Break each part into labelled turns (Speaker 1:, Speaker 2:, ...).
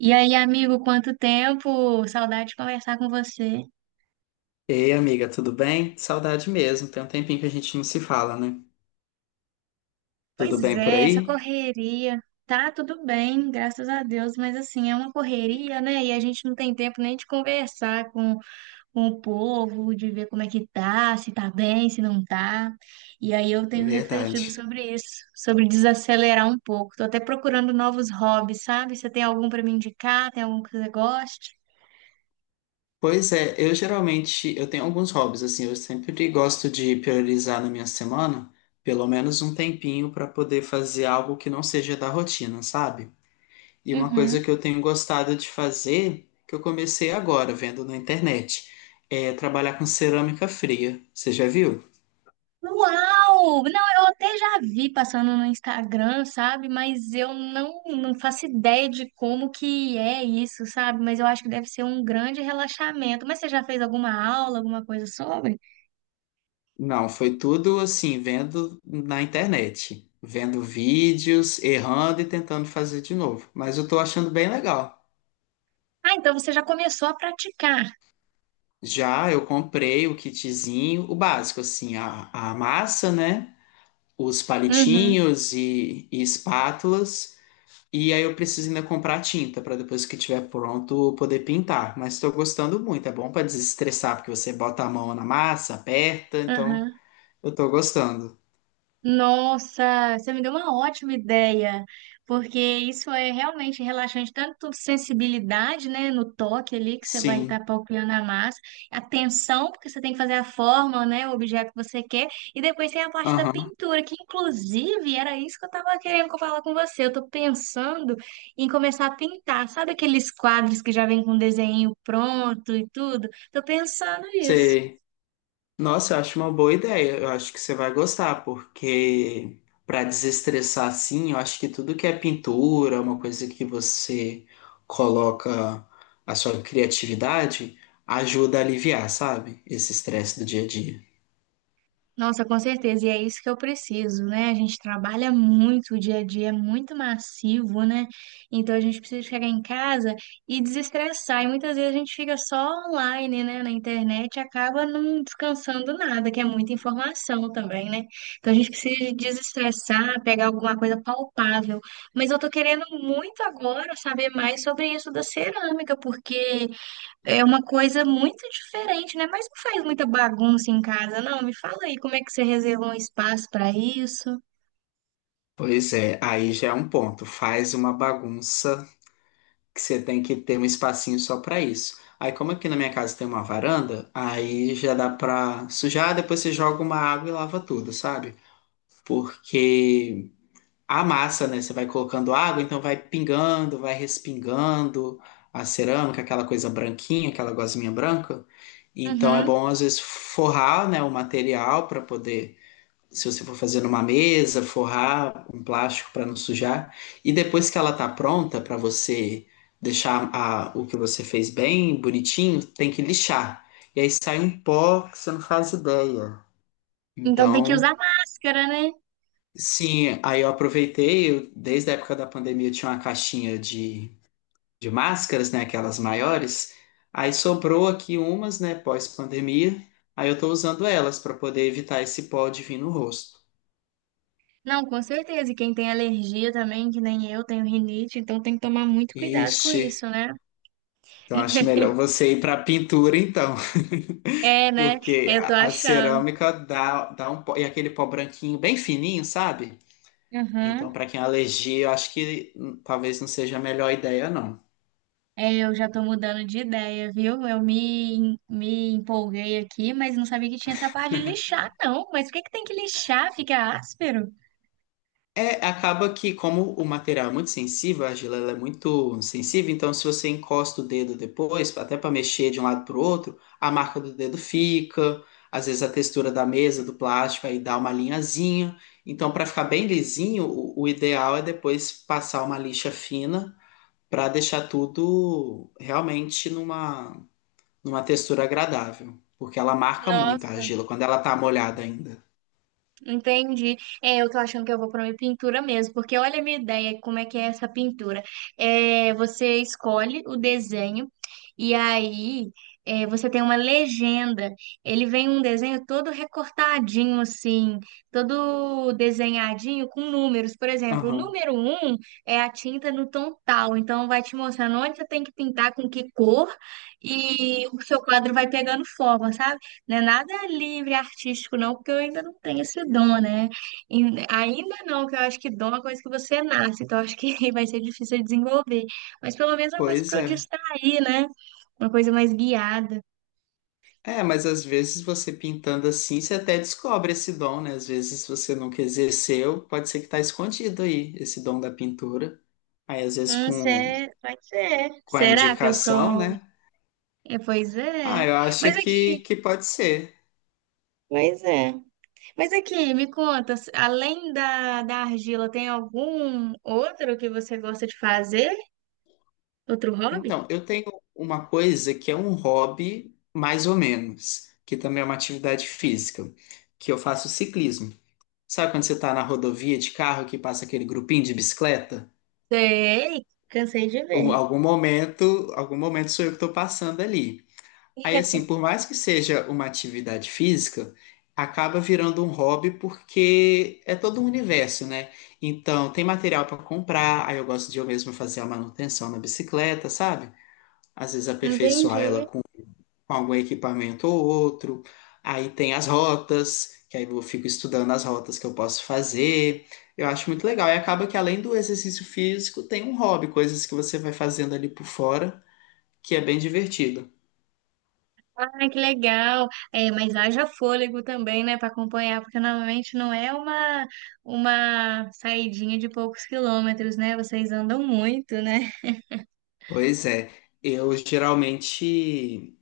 Speaker 1: E aí, amigo, quanto tempo? Saudade de conversar com você.
Speaker 2: Ei, amiga, tudo bem? Saudade mesmo. Tem um tempinho que a gente não se fala, né? Tudo
Speaker 1: Pois
Speaker 2: bem por
Speaker 1: é, essa
Speaker 2: aí?
Speaker 1: correria. Tá tudo bem, graças a Deus, mas assim, é uma correria, né? E a gente não tem tempo nem de conversar com o povo, de ver como é que tá, se tá bem, se não tá. E aí eu tenho refletido
Speaker 2: Verdade.
Speaker 1: sobre isso, sobre desacelerar um pouco. Tô até procurando novos hobbies, sabe? Você tem algum pra me indicar? Tem algum que você goste?
Speaker 2: Pois é, eu geralmente eu tenho alguns hobbies assim, eu sempre gosto de priorizar na minha semana pelo menos um tempinho para poder fazer algo que não seja da rotina, sabe? E uma coisa
Speaker 1: Uhum.
Speaker 2: que eu tenho gostado de fazer, que eu comecei agora vendo na internet, é trabalhar com cerâmica fria. Você já viu?
Speaker 1: Uau! Não, eu até já vi passando no Instagram, sabe? Mas eu não faço ideia de como que é isso, sabe? Mas eu acho que deve ser um grande relaxamento. Mas você já fez alguma aula, alguma coisa sobre?
Speaker 2: Não, foi tudo assim, vendo na internet, vendo vídeos, errando e tentando fazer de novo. Mas eu tô achando bem legal.
Speaker 1: Ah, então você já começou a praticar.
Speaker 2: Já eu comprei o kitzinho, o básico, assim, a massa, né? Os
Speaker 1: Uhum,
Speaker 2: palitinhos e espátulas. E aí eu preciso ainda comprar tinta para depois que estiver pronto eu poder pintar. Mas estou gostando muito, é bom para desestressar, porque você bota a mão na massa, aperta, então
Speaker 1: uhum.
Speaker 2: eu tô gostando.
Speaker 1: Nossa, você me deu uma ótima ideia, porque isso é realmente relaxante, tanto sensibilidade, né, no toque ali que você vai
Speaker 2: Sim,
Speaker 1: estar palpitando a massa, a tensão, porque você tem que fazer a forma, né, o objeto que você quer, e depois tem a parte da
Speaker 2: aham.
Speaker 1: pintura, que inclusive era isso que eu estava querendo falar com você. Eu estou pensando em começar a pintar, sabe aqueles quadros que já vem com desenho pronto e tudo? Estou pensando nisso.
Speaker 2: Sei. Nossa, eu acho uma boa ideia. Eu acho que você vai gostar, porque para desestressar assim, eu acho que tudo que é pintura, uma coisa que você coloca a sua criatividade, ajuda a aliviar, sabe? Esse estresse do dia a dia.
Speaker 1: Nossa, com certeza, e é isso que eu preciso, né? A gente trabalha muito, o dia a dia é muito massivo, né? Então a gente precisa chegar em casa e desestressar. E muitas vezes a gente fica só online, né, na internet e acaba não descansando nada, que é muita informação também, né? Então a gente precisa desestressar, pegar alguma coisa palpável. Mas eu tô querendo muito agora saber mais sobre isso da cerâmica, porque é uma coisa muito diferente, né? Mas não faz muita bagunça em casa, não. Me fala aí como é que você reservou um espaço para isso.
Speaker 2: Pois é, aí já é um ponto. Faz uma bagunça que você tem que ter um espacinho só para isso. Aí, como aqui na minha casa tem uma varanda, aí já dá pra sujar, depois você joga uma água e lava tudo, sabe? Porque a massa, né? Você vai colocando água, então vai pingando, vai respingando a cerâmica, aquela coisa branquinha, aquela gosminha branca. Então é
Speaker 1: Uhum.
Speaker 2: bom às vezes forrar, né, o material para poder, se você for fazer numa mesa, forrar um plástico para não sujar. E depois que ela tá pronta para você deixar o que você fez bem bonitinho, tem que lixar. E aí sai um pó que você não faz ideia.
Speaker 1: Então tem que
Speaker 2: Então
Speaker 1: usar máscara, né?
Speaker 2: sim, aí eu aproveitei, desde a época da pandemia eu tinha uma caixinha de máscaras, né, aquelas maiores, aí sobrou aqui umas, né, pós-pandemia, aí eu tô usando elas para poder evitar esse pó de vir no rosto.
Speaker 1: Não, com certeza. E quem tem alergia também, que nem eu, tenho rinite, então tem que tomar muito cuidado com
Speaker 2: Ixi,
Speaker 1: isso, né?
Speaker 2: então acho melhor você ir para pintura então,
Speaker 1: É, né?
Speaker 2: porque
Speaker 1: Eu tô
Speaker 2: a
Speaker 1: achando.
Speaker 2: cerâmica dá um pó, e aquele pó branquinho bem fininho, sabe?
Speaker 1: Uhum.
Speaker 2: Então para quem é alergia, eu acho que talvez não seja a melhor ideia não.
Speaker 1: É, eu já tô mudando de ideia, viu? Eu me empolguei aqui, mas não sabia que tinha essa parte de lixar, não. Mas por que que tem que lixar? Fica áspero?
Speaker 2: É, acaba que, como o material é muito sensível, a argila ela é muito sensível, então se você encosta o dedo depois, até para mexer de um lado para o outro, a marca do dedo fica, às vezes a textura da mesa, do plástico, aí dá uma linhazinha. Então, para ficar bem lisinho, o ideal é depois passar uma lixa fina para deixar tudo realmente numa, numa textura agradável, porque ela marca muito a
Speaker 1: Nossa.
Speaker 2: argila quando ela tá molhada ainda.
Speaker 1: Entendi. É, eu tô achando que eu vou para uma pintura mesmo, porque olha a minha ideia, como é que é essa pintura. É, você escolhe o desenho e aí é, você tem uma legenda. Ele vem um desenho todo recortadinho assim, todo desenhadinho com números. Por exemplo, o
Speaker 2: Aham,
Speaker 1: número um é a tinta no tom tal, então vai te mostrando onde você tem que pintar, com que cor e o seu quadro vai pegando forma, sabe? Não é nada livre, artístico, não, porque eu ainda não tenho esse dom, né? E ainda não, que eu acho que dom é uma coisa que você nasce, então eu acho que vai ser difícil de desenvolver. Mas pelo menos é uma coisa
Speaker 2: pois
Speaker 1: para eu
Speaker 2: é.
Speaker 1: distrair, né? Uma coisa mais guiada.
Speaker 2: É, mas às vezes você pintando assim, você até descobre esse dom, né? Às vezes você nunca exerceu, pode ser que tá escondido aí, esse dom da pintura. Aí às vezes
Speaker 1: Pode ser.
Speaker 2: com a
Speaker 1: Será que eu
Speaker 2: indicação,
Speaker 1: sou.
Speaker 2: né?
Speaker 1: É, pois
Speaker 2: Ah,
Speaker 1: é.
Speaker 2: eu acho
Speaker 1: Mas aqui.
Speaker 2: que pode ser.
Speaker 1: Pois é. Mas aqui, me conta, além da, da argila, tem algum outro que você gosta de fazer? Outro hobby?
Speaker 2: Então, eu tenho uma coisa que é um hobby, mais ou menos, que também é uma atividade física, que eu faço ciclismo. Sabe quando você tá na rodovia de carro que passa aquele grupinho de bicicleta?
Speaker 1: Sei, cansei de ver.
Speaker 2: Algum momento, algum momento sou eu que tô passando ali. Aí, assim, por mais que seja uma atividade física, acaba virando um hobby porque é todo um universo, né? Então, tem material para comprar, aí eu gosto de eu mesmo fazer a manutenção na bicicleta, sabe? Às vezes aperfeiçoar ela
Speaker 1: Entendi.
Speaker 2: com algum equipamento ou outro. Aí tem as rotas, que aí eu fico estudando as rotas que eu posso fazer. Eu acho muito legal. E acaba que além do exercício físico, tem um hobby, coisas que você vai fazendo ali por fora, que é bem divertido.
Speaker 1: Ah, que legal. É, mas haja fôlego também, né, para acompanhar, porque normalmente não é uma saidinha de poucos quilômetros, né? Vocês andam muito, né?
Speaker 2: Pois é, eu geralmente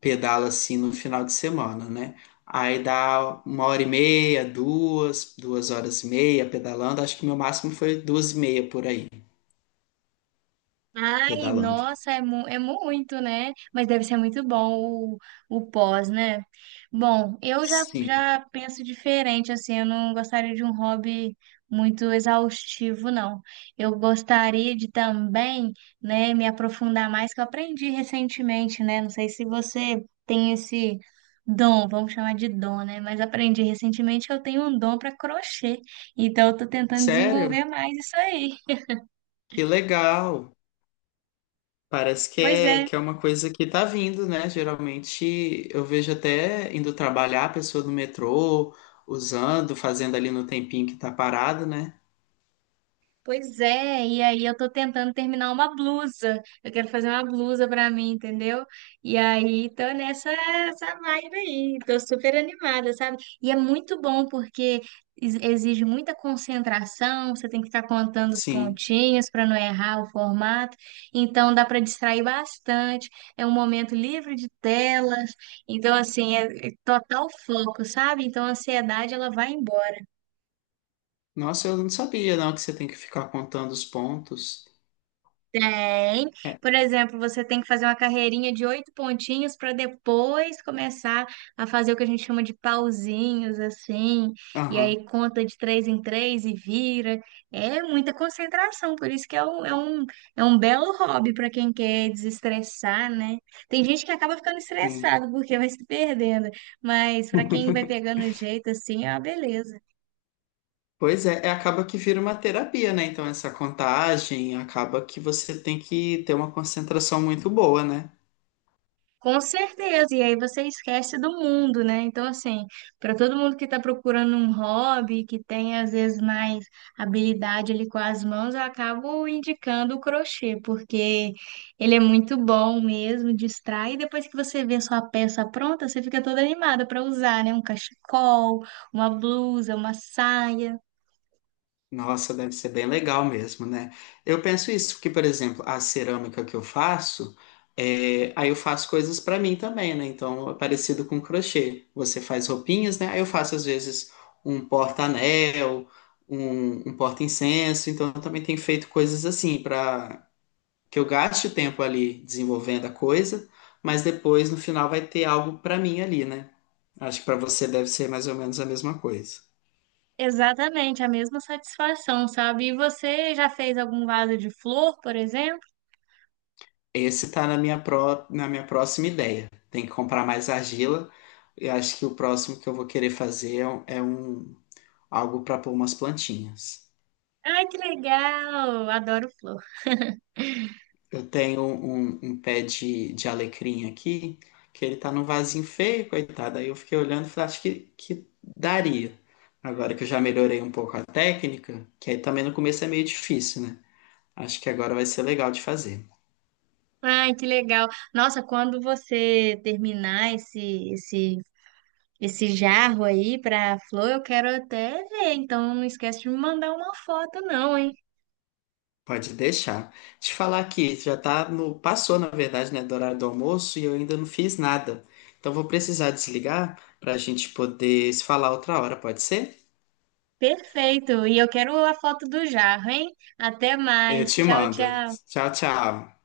Speaker 2: pedalo assim no final de semana, né? Aí dá uma hora e meia, duas, duas horas e meia pedalando. Acho que meu máximo foi duas e meia por aí,
Speaker 1: Ai,
Speaker 2: pedalando.
Speaker 1: nossa, é, mu é muito, né? Mas deve ser muito bom o, o pós, né? Bom, eu já,
Speaker 2: Sim.
Speaker 1: já penso diferente, assim, eu não gostaria de um hobby muito exaustivo, não. Eu gostaria de também, né, me aprofundar mais, que eu aprendi recentemente, né? Não sei se você tem esse dom, vamos chamar de dom, né? Mas aprendi recentemente que eu tenho um dom para crochê, então eu tô tentando
Speaker 2: Sério?
Speaker 1: desenvolver mais isso aí.
Speaker 2: Que legal! Parece
Speaker 1: Pois é,
Speaker 2: que é uma coisa que tá vindo, né? Geralmente eu vejo até indo trabalhar a pessoa no metrô, usando, fazendo ali no tempinho que tá parado, né?
Speaker 1: Pois é, e aí eu tô tentando terminar uma blusa. Eu quero fazer uma blusa pra mim, entendeu? E aí tô nessa essa vibe aí. Tô super animada, sabe? E é muito bom porque exige muita concentração, você tem que ficar contando os
Speaker 2: Sim.
Speaker 1: pontinhos pra não errar o formato. Então dá pra distrair bastante. É um momento livre de telas. Então assim, é total foco, sabe? Então a ansiedade ela vai embora.
Speaker 2: Nossa, eu não sabia, não, que você tem que ficar contando os pontos.
Speaker 1: Tem.
Speaker 2: É,
Speaker 1: Por exemplo, você tem que fazer uma carreirinha de oito pontinhos para depois começar a fazer o que a gente chama de pauzinhos, assim. E aí
Speaker 2: aham.
Speaker 1: conta de três em três e vira. É muita concentração, por isso que é um belo hobby para quem quer desestressar, né? Tem gente que acaba ficando
Speaker 2: Hum.
Speaker 1: estressado porque vai se perdendo, mas para quem vai pegando o jeito, assim, é uma beleza.
Speaker 2: Pois é, é, acaba que vira uma terapia, né? Então, essa contagem acaba que você tem que ter uma concentração muito boa, né?
Speaker 1: Com certeza, e aí você esquece do mundo, né? Então, assim, para todo mundo que está procurando um hobby, que tem às vezes mais habilidade ali com as mãos, eu acabo indicando o crochê, porque ele é muito bom mesmo, distrai, e depois que você vê a sua peça pronta, você fica toda animada para usar, né? Um cachecol, uma blusa, uma saia.
Speaker 2: Nossa, deve ser bem legal mesmo, né? Eu penso isso, porque, por exemplo, a cerâmica que eu faço, é, aí eu faço coisas para mim também, né? Então, é parecido com crochê. Você faz roupinhas, né? Aí eu faço, às vezes, um porta-anel, um porta-incenso. Então, eu também tenho feito coisas assim, para que eu gaste tempo ali desenvolvendo a coisa, mas depois, no final, vai ter algo para mim ali, né? Acho que para você deve ser mais ou menos a mesma coisa.
Speaker 1: Exatamente, a mesma satisfação, sabe? E você já fez algum vaso de flor, por exemplo?
Speaker 2: Esse tá na minha, na minha próxima ideia. Tem que comprar mais argila. E acho que o próximo que eu vou querer fazer é um, algo para pôr umas plantinhas.
Speaker 1: Ai, que legal! Adoro flor.
Speaker 2: Eu tenho um, um pé de alecrim aqui, que ele tá num vasinho feio, coitado. Aí eu fiquei olhando e falei, acho que daria. Agora que eu já melhorei um pouco a técnica, que aí também no começo é meio difícil, né? Acho que agora vai ser legal de fazer.
Speaker 1: Ai, que legal. Nossa, quando você terminar esse jarro aí para flor, eu quero até ver. Então não esquece de me mandar uma foto não, hein?
Speaker 2: Pode deixar. Te falar aqui já tá no, passou, na verdade, né, do horário do almoço e eu ainda não fiz nada. Então vou precisar desligar para a gente poder se falar outra hora, pode ser?
Speaker 1: Perfeito. E eu quero a foto do jarro, hein? Até
Speaker 2: Eu
Speaker 1: mais.
Speaker 2: te
Speaker 1: Tchau,
Speaker 2: mando.
Speaker 1: tchau.
Speaker 2: Tchau, tchau.